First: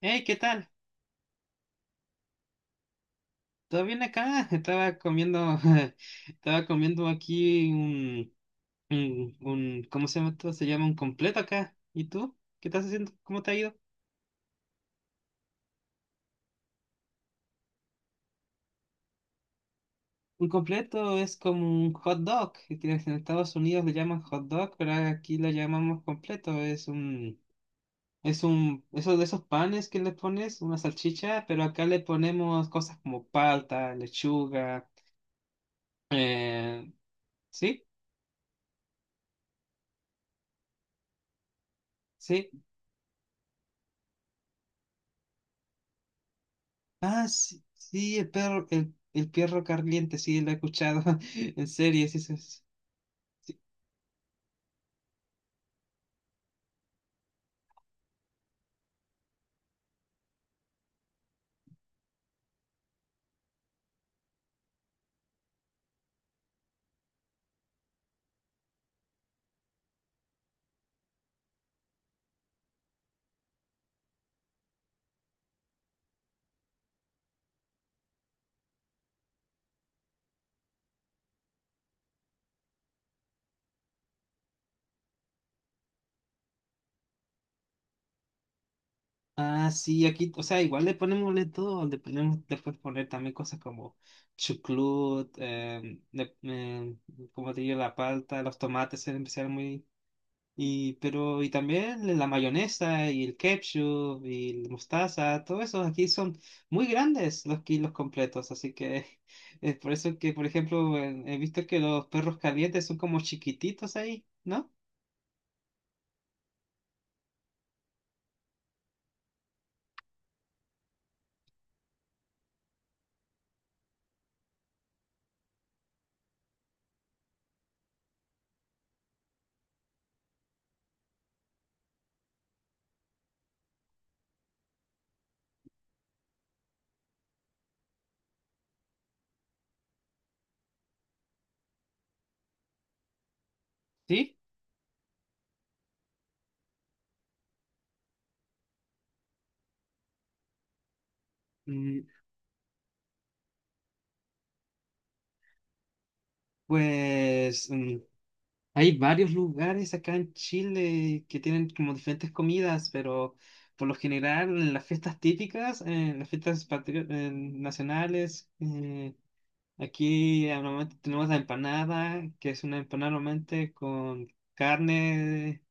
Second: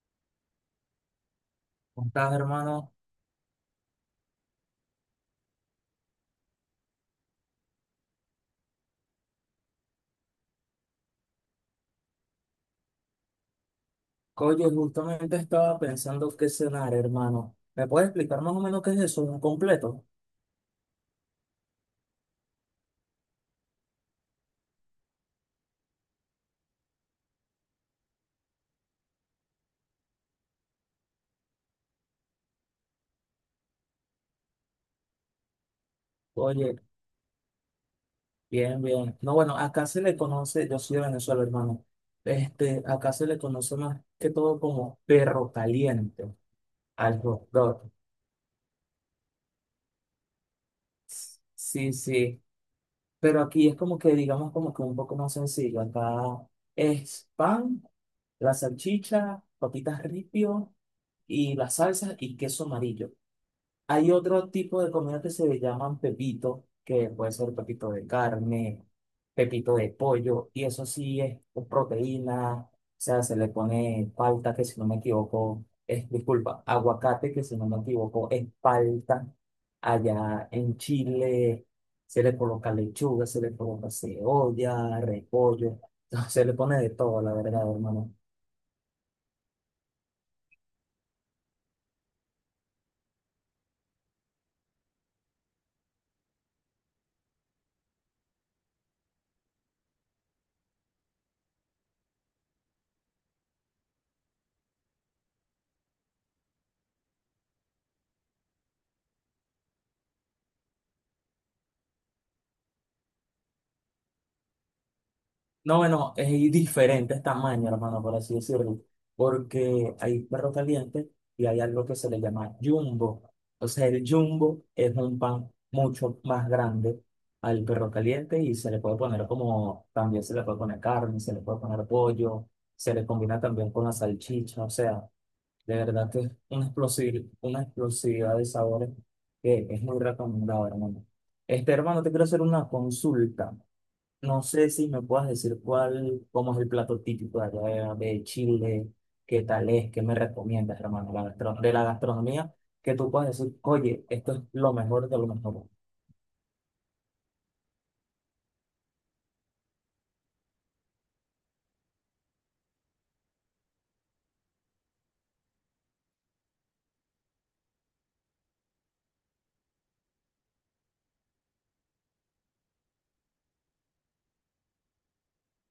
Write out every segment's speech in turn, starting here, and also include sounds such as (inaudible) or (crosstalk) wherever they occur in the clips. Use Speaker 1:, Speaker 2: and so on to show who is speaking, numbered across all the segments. Speaker 1: Hey, ¿qué tal?
Speaker 2: ¿Cómo estás, hermano?
Speaker 1: ¿Todo bien acá? (laughs) Estaba comiendo, (laughs) estaba comiendo aquí ¿cómo se llama esto? Se llama un completo acá. ¿Y tú? ¿Qué estás haciendo? ¿Cómo te ha ido?
Speaker 2: Oye, justamente estaba pensando qué cenar, hermano. ¿Me puedes explicar más o menos qué es eso? ¿Un completo?
Speaker 1: Un completo es como un hot dog, que tienes en Estados Unidos le llaman hot dog, pero aquí lo llamamos completo. Esos de esos panes que le pones, una salchicha, pero acá le ponemos cosas como palta, lechuga,
Speaker 2: Oye,
Speaker 1: eh, ¿sí?
Speaker 2: bien, bien. No, bueno, acá se le conoce, yo soy de Venezuela, hermano.
Speaker 1: Sí.
Speaker 2: Este, acá se le conoce más que todo como perro caliente al
Speaker 1: Ah,
Speaker 2: hot
Speaker 1: sí,
Speaker 2: dog.
Speaker 1: sí, el perro caliente, sí, lo he escuchado (laughs) en
Speaker 2: Sí,
Speaker 1: series.
Speaker 2: sí. Pero aquí es como que, digamos, como que un poco más sencillo. Acá es pan, la salchicha, papitas ripio y las salsas y queso amarillo. Hay otro tipo de comida que se le llaman pepito, que puede ser pepito de carne, pepito de pollo, y eso sí es con proteína, o sea, se le pone palta, que si no me equivoco, es, disculpa, aguacate, que si no me equivoco, es palta. Allá en Chile se le coloca lechuga, se le coloca cebolla, repollo, (laughs) se le pone de todo, la verdad, hermano.
Speaker 1: Ah, sí, aquí, o sea, igual le ponemos de todo, le puedes poner también cosas como chucrut, como te digo, la palta, los tomates, en especial muy. Pero y también la mayonesa y el ketchup y la mostaza, todos esos aquí son muy grandes los kilos completos, así que (laughs) es por eso que, por ejemplo, he visto que los perros calientes son como chiquititos ahí, ¿no?
Speaker 2: No, bueno, es diferentes tamaños, hermano, por así decirlo, porque hay perro caliente y hay algo que se le llama jumbo. O sea, el jumbo es un pan mucho más grande al perro caliente y se le puede poner como, también se le puede poner carne, se le puede poner pollo, se le combina también con la salchicha, o sea, de verdad que es una una explosividad de sabores que es muy recomendado, hermano. Este, hermano, te quiero hacer una consulta.
Speaker 1: ¿Sí?
Speaker 2: No sé si me puedas decir cuál, cómo es el plato típico de allá de Chile, qué tal es, qué me recomiendas, hermano, la gastro- de la
Speaker 1: Mm,
Speaker 2: gastronomía, que tú puedas decir, oye, esto es lo mejor de lo mejor.
Speaker 1: Pues hay varios lugares acá en Chile que tienen como diferentes comidas, pero por lo general en las fiestas típicas, en las fiestas en nacionales, aquí, normalmente tenemos la empanada, que es una empanada normalmente con carne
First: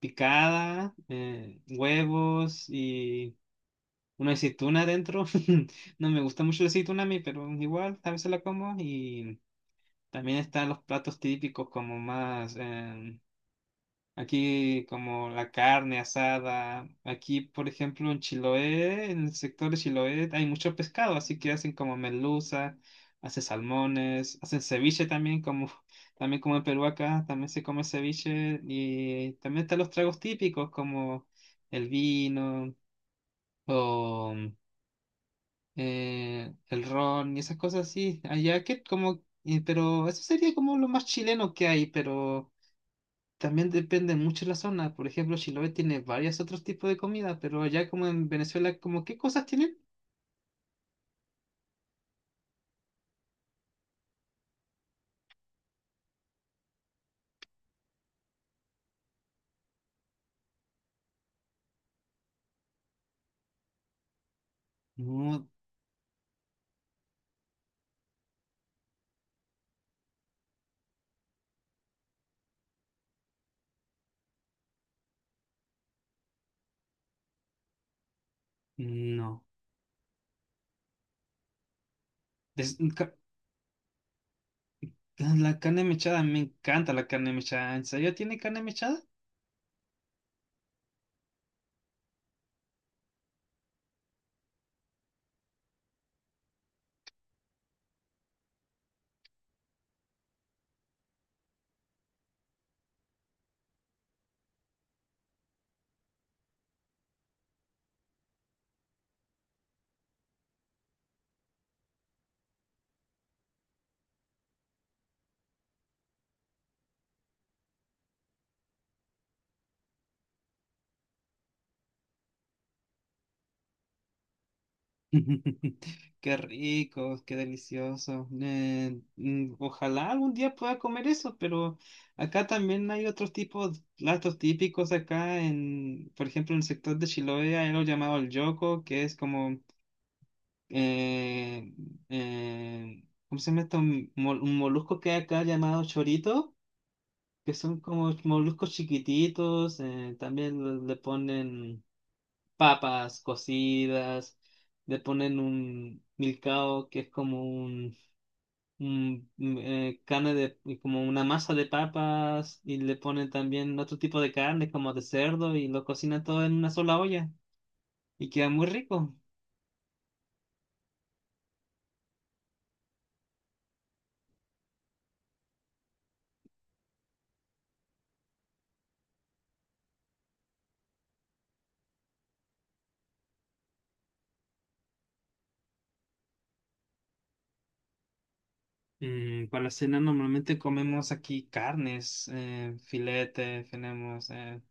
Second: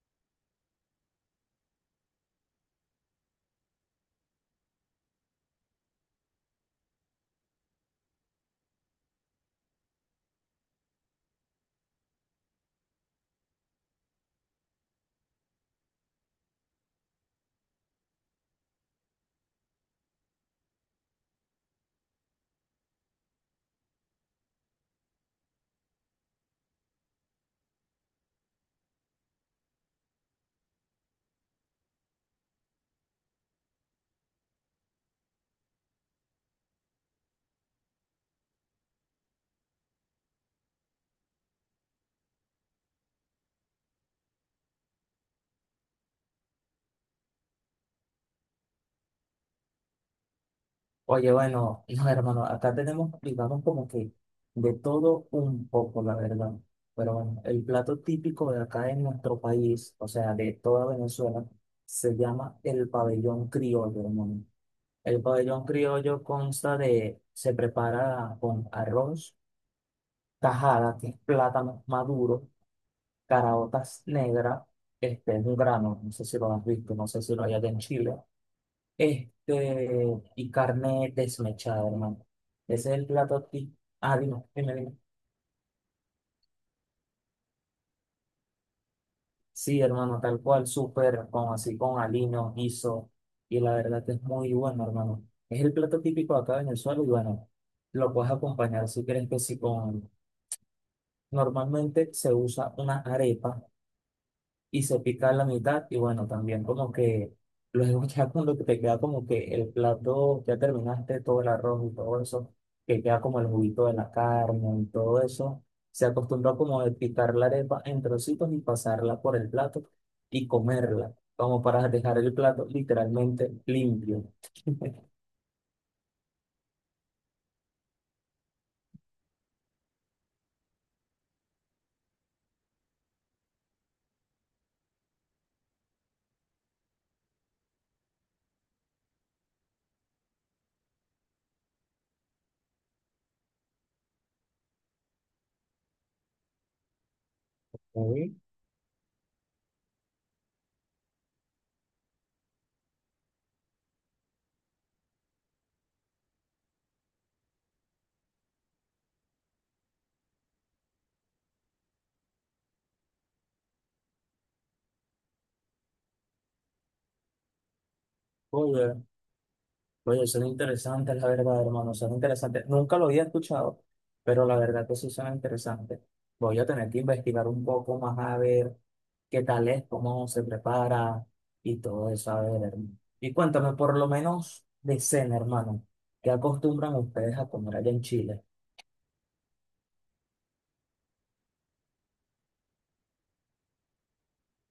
Speaker 1: picada, huevos y una aceituna adentro. (laughs) No me gusta mucho la aceituna a mí, pero igual a veces la como. Y también están los platos típicos como más aquí como la carne asada. Aquí, por ejemplo, en Chiloé, en el sector de Chiloé, hay mucho pescado, así que hacen como merluza, hacen salmones, hacen ceviche también, como (laughs) también como en Perú acá, también se come ceviche y también están los tragos típicos como el vino o el ron y esas cosas así. Allá que como, pero eso sería como lo más chileno que hay, pero también depende mucho de la zona. Por ejemplo, Chiloé tiene varios otros tipos de comida, pero allá como en Venezuela, ¿como qué cosas tienen?
Speaker 2: Oye, bueno, no, hermano, acá tenemos, digamos, como que de todo un poco, la verdad. Pero bueno, el plato típico de acá en nuestro país, o sea, de toda Venezuela, se llama el pabellón criollo, hermano. El
Speaker 1: No,
Speaker 2: pabellón criollo consta de, se prepara con arroz tajada, que es plátano maduro, caraotas negras, este es un grano, no sé si lo has visto, no sé si lo hay allá en Chile,
Speaker 1: no.
Speaker 2: este, y carne desmechada, hermano.
Speaker 1: Des-
Speaker 2: Ese es el
Speaker 1: ca-
Speaker 2: plato típico. Ah, dime, dime, dime.
Speaker 1: ah, la carne mechada, me encanta la carne mechada. ¿En serio tiene carne mechada?
Speaker 2: Sí, hermano, tal cual, súper, con así, con aliño, guiso, y la verdad que es muy bueno, hermano. Es el plato típico acá en el suelo y bueno, lo puedes acompañar si quieres que sí con... Normalmente se usa una arepa y se pica la mitad y bueno, también como que luego (laughs) ya cuando te queda como que el plato, ya terminaste todo el arroz y todo eso, que queda como el juguito de la carne y todo eso, se acostumbra como de picar la arepa en trocitos y pasarla por el plato y comerla, como para dejar el plato literalmente limpio.
Speaker 1: (laughs) Qué rico, qué delicioso. Ojalá algún día pueda comer eso, pero acá también hay otros tipos, platos típicos acá en, por ejemplo, en el sector de Chiloé hay algo llamado el yoco, que es como eh, ¿cómo se llama esto? Un molusco que hay acá llamado chorito, que son como
Speaker 2: Uy.
Speaker 1: moluscos chiquititos, también le ponen papas cocidas, le ponen un milcao que es como carne de, como una masa de papas, y le ponen también otro tipo de carne como de cerdo y lo cocinan todo en una sola olla y queda muy
Speaker 2: Oye,
Speaker 1: rico.
Speaker 2: oye, son interesantes, la verdad, hermano, son interesantes. Nunca lo había escuchado, pero la verdad que sí son interesantes. Voy a tener que investigar un poco más a ver qué tal es, cómo se prepara y todo eso, a ver, hermano. Y cuéntame, por lo menos de cena, hermano, ¿qué acostumbran ustedes a comer allá en Chile?
Speaker 1: Para cena normalmente comemos aquí carnes, filete, tenemos eh,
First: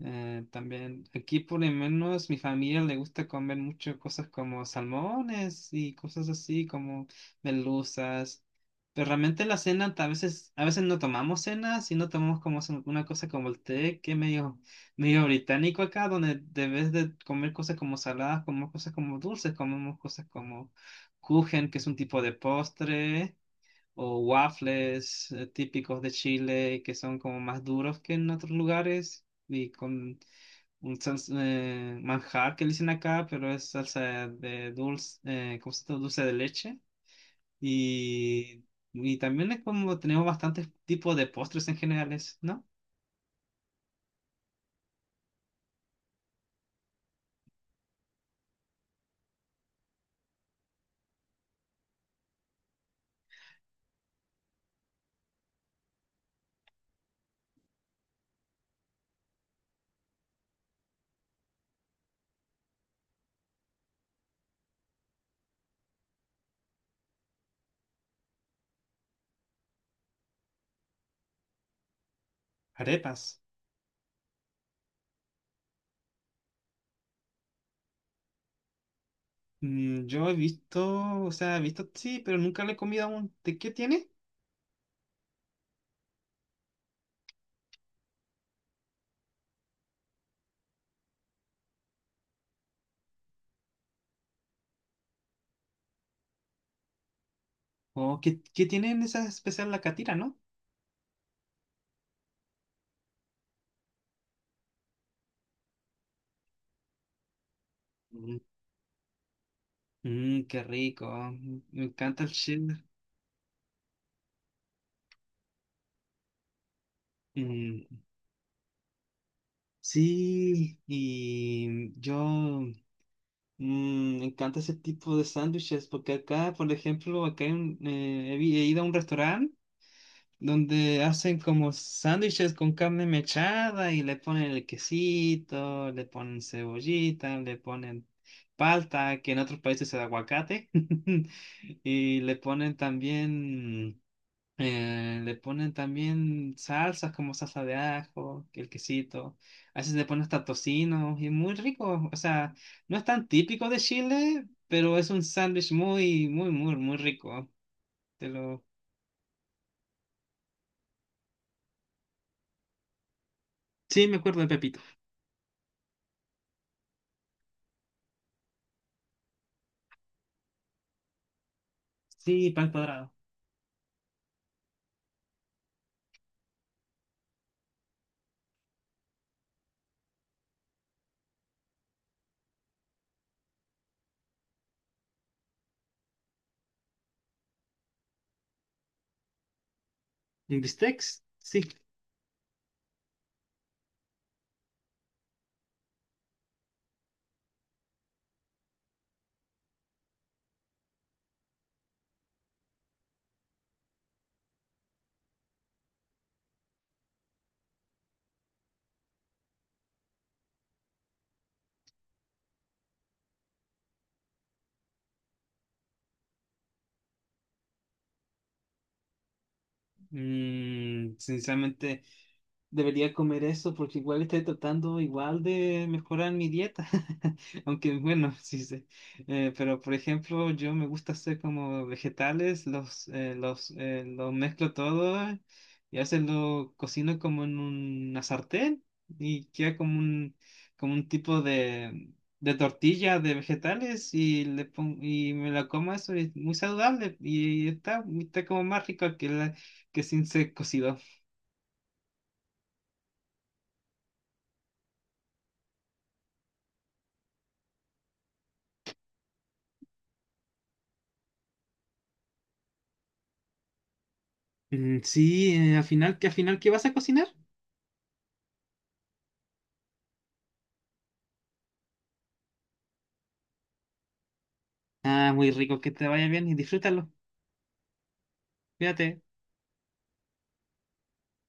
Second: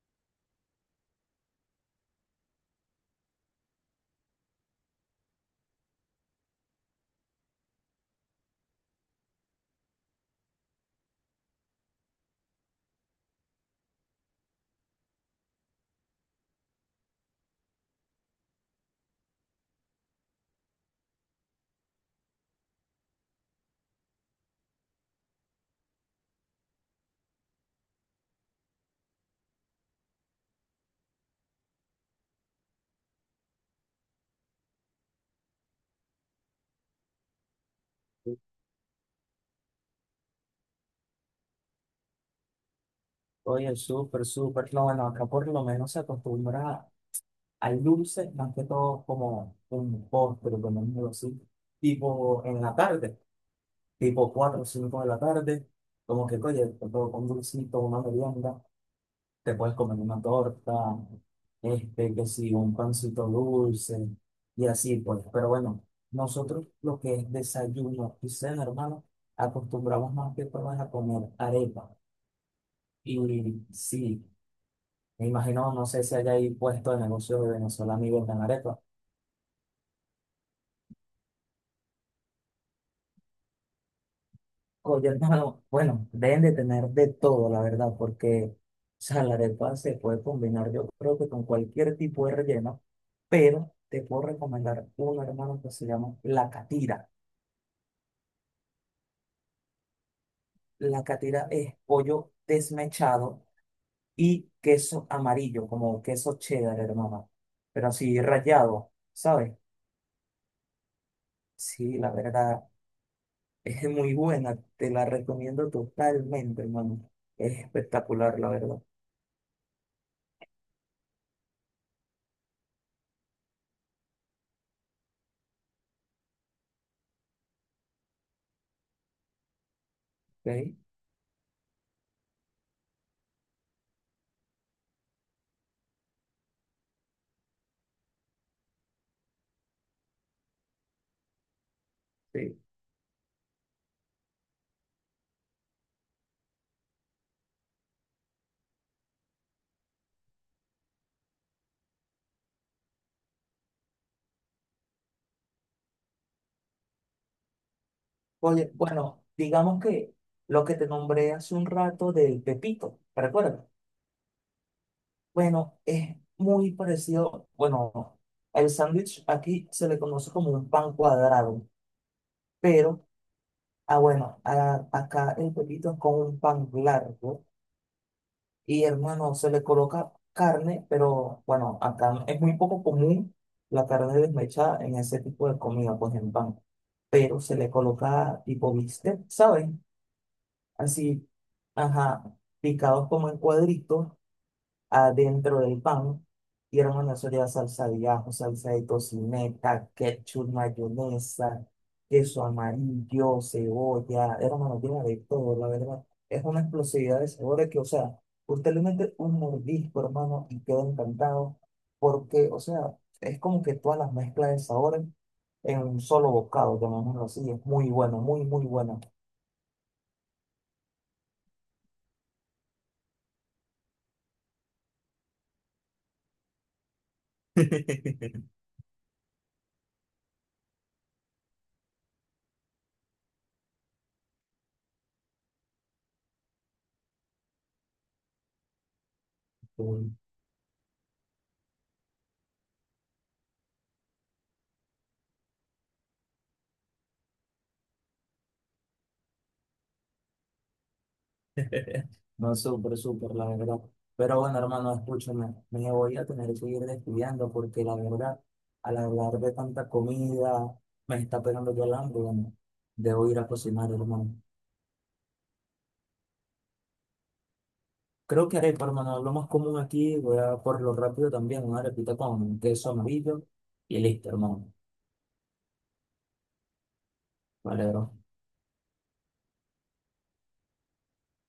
Speaker 1: eh, también. Aquí por lo menos mi familia le gusta comer mucho cosas como salmones y cosas así como merluzas. Pero realmente la cena a veces no tomamos cena, sino tomamos como una cosa como el té, que es medio británico acá, donde de vez de comer cosas como saladas, comemos cosas como dulces, comemos cosas como kuchen, que es un tipo de postre o waffles típicos de Chile que son como más duros que en otros lugares y con un manjar que le dicen acá, pero es salsa de dulce, ¿cómo se llama? Dulce de leche. Y, y también es como tenemos bastantes tipos de postres en generales, ¿no?
Speaker 2: Oye, súper, súper. No, bueno, acá por lo menos se acostumbra al dulce, más que todo como un postre, como algo así, tipo en la tarde. Tipo 4 o 5 de la tarde, como que, oye, te puedo comer un dulcito, una merienda, te puedes comer una torta, este, que sí, un pancito dulce, y así pues. Pero bueno, nosotros lo que es desayuno y cena, hermano, acostumbramos más que todo es a comer arepa. Y
Speaker 1: Arepas.
Speaker 2: sí, me imagino, no sé si hay ahí puesto de negocio de venezolano y vendan arepa.
Speaker 1: Yo he visto, o sea, he visto sí, pero nunca le he comido aún. ¿De qué tiene?
Speaker 2: Oye, hermano, (laughs) bueno, deben de tener de todo, la verdad, porque, o sea, la arepa se puede combinar, yo creo que con cualquier tipo de relleno, pero te puedo recomendar una, hermano, que se llama la catira.
Speaker 1: ¿O qué tiene en esa especial la catira, ¿no?
Speaker 2: La catira es pollo desmechado y queso amarillo, como queso cheddar, hermano, pero así
Speaker 1: Mm,
Speaker 2: rallado, ¿sabes?
Speaker 1: Qué rico. Me
Speaker 2: Sí, la
Speaker 1: encanta el
Speaker 2: verdad,
Speaker 1: Chile.
Speaker 2: es muy buena, te la recomiendo totalmente, hermano. Es
Speaker 1: Mm,
Speaker 2: espectacular, la verdad,
Speaker 1: sí, y yo me encanta ese tipo de sándwiches porque acá, por ejemplo, acá he ido a un restaurante
Speaker 2: ¿ok?
Speaker 1: donde hacen como sándwiches con carne mechada y le ponen el quesito, le ponen cebollita, le ponen palta, que en otros países es aguacate, (laughs) y le
Speaker 2: Sí.
Speaker 1: ponen también. Le ponen también salsas como salsa de ajo, que el quesito. A veces le ponen hasta tocino y es muy rico. O sea, no es tan típico de Chile, pero es un sándwich muy, muy, muy, muy rico. Te lo.
Speaker 2: Oye, bueno, digamos que lo que te nombré hace un rato del Pepito, ¿te acuerdas?
Speaker 1: Sí, me acuerdo de Pepito.
Speaker 2: Bueno, es muy parecido, bueno, el sándwich aquí se le conoce como un pan cuadrado,
Speaker 1: Sí, pan
Speaker 2: pero,
Speaker 1: cuadrado.
Speaker 2: ah, bueno, acá el Pepito es con un pan largo y hermano, se le coloca carne, pero bueno, acá es muy poco común la carne desmechada en ese tipo de comida, pues en pan, pero se le coloca tipo bistec, ¿sabes?
Speaker 1: ¿Y el Bistecs?
Speaker 2: Así,
Speaker 1: Sí.
Speaker 2: ajá, picados como en cuadritos adentro del pan. Y hermano, eso lleva salsa de ajo, salsa de tocineta, ketchup, mayonesa, queso amarillo, cebolla. Hermano, lleva de todo, la verdad. Es una explosividad de sabores que, o sea, usted le mete un mordisco, hermano, y queda encantado. Porque, o sea, es como que todas las mezclas de sabores en un solo bocado, llamémoslo así. Es muy bueno, muy, muy bueno.
Speaker 1: Sinceramente. Debería comer eso porque igual estoy tratando igual de mejorar mi dieta. (laughs) Aunque bueno,
Speaker 2: (laughs)
Speaker 1: sí sé. Pero por ejemplo, yo me gusta hacer como vegetales, los mezclo todo y a veces lo cocino como en una sartén y queda como
Speaker 2: (laughs)
Speaker 1: un tipo de tortilla de vegetales y me la como eso y es muy saludable y está como más rico que sin ser cocido.
Speaker 2: (laughs) No, súper, súper, la verdad. Pero bueno, hermano, escúchame, me voy a tener que ir despidiendo porque la verdad, al hablar de tanta comida, me está pegando ya el hambre. Bueno, debo ir a cocinar, hermano.
Speaker 1: Mm, sí, al final qué vas a cocinar?
Speaker 2: Creo que arepa, hermano, lo más común aquí, voy a por lo rápido también, una arepita con queso amarillo y listo, hermano.
Speaker 1: Ah, muy rico, que te vaya bien y disfrútalo.
Speaker 2: Vale, bro.
Speaker 1: Cuídate.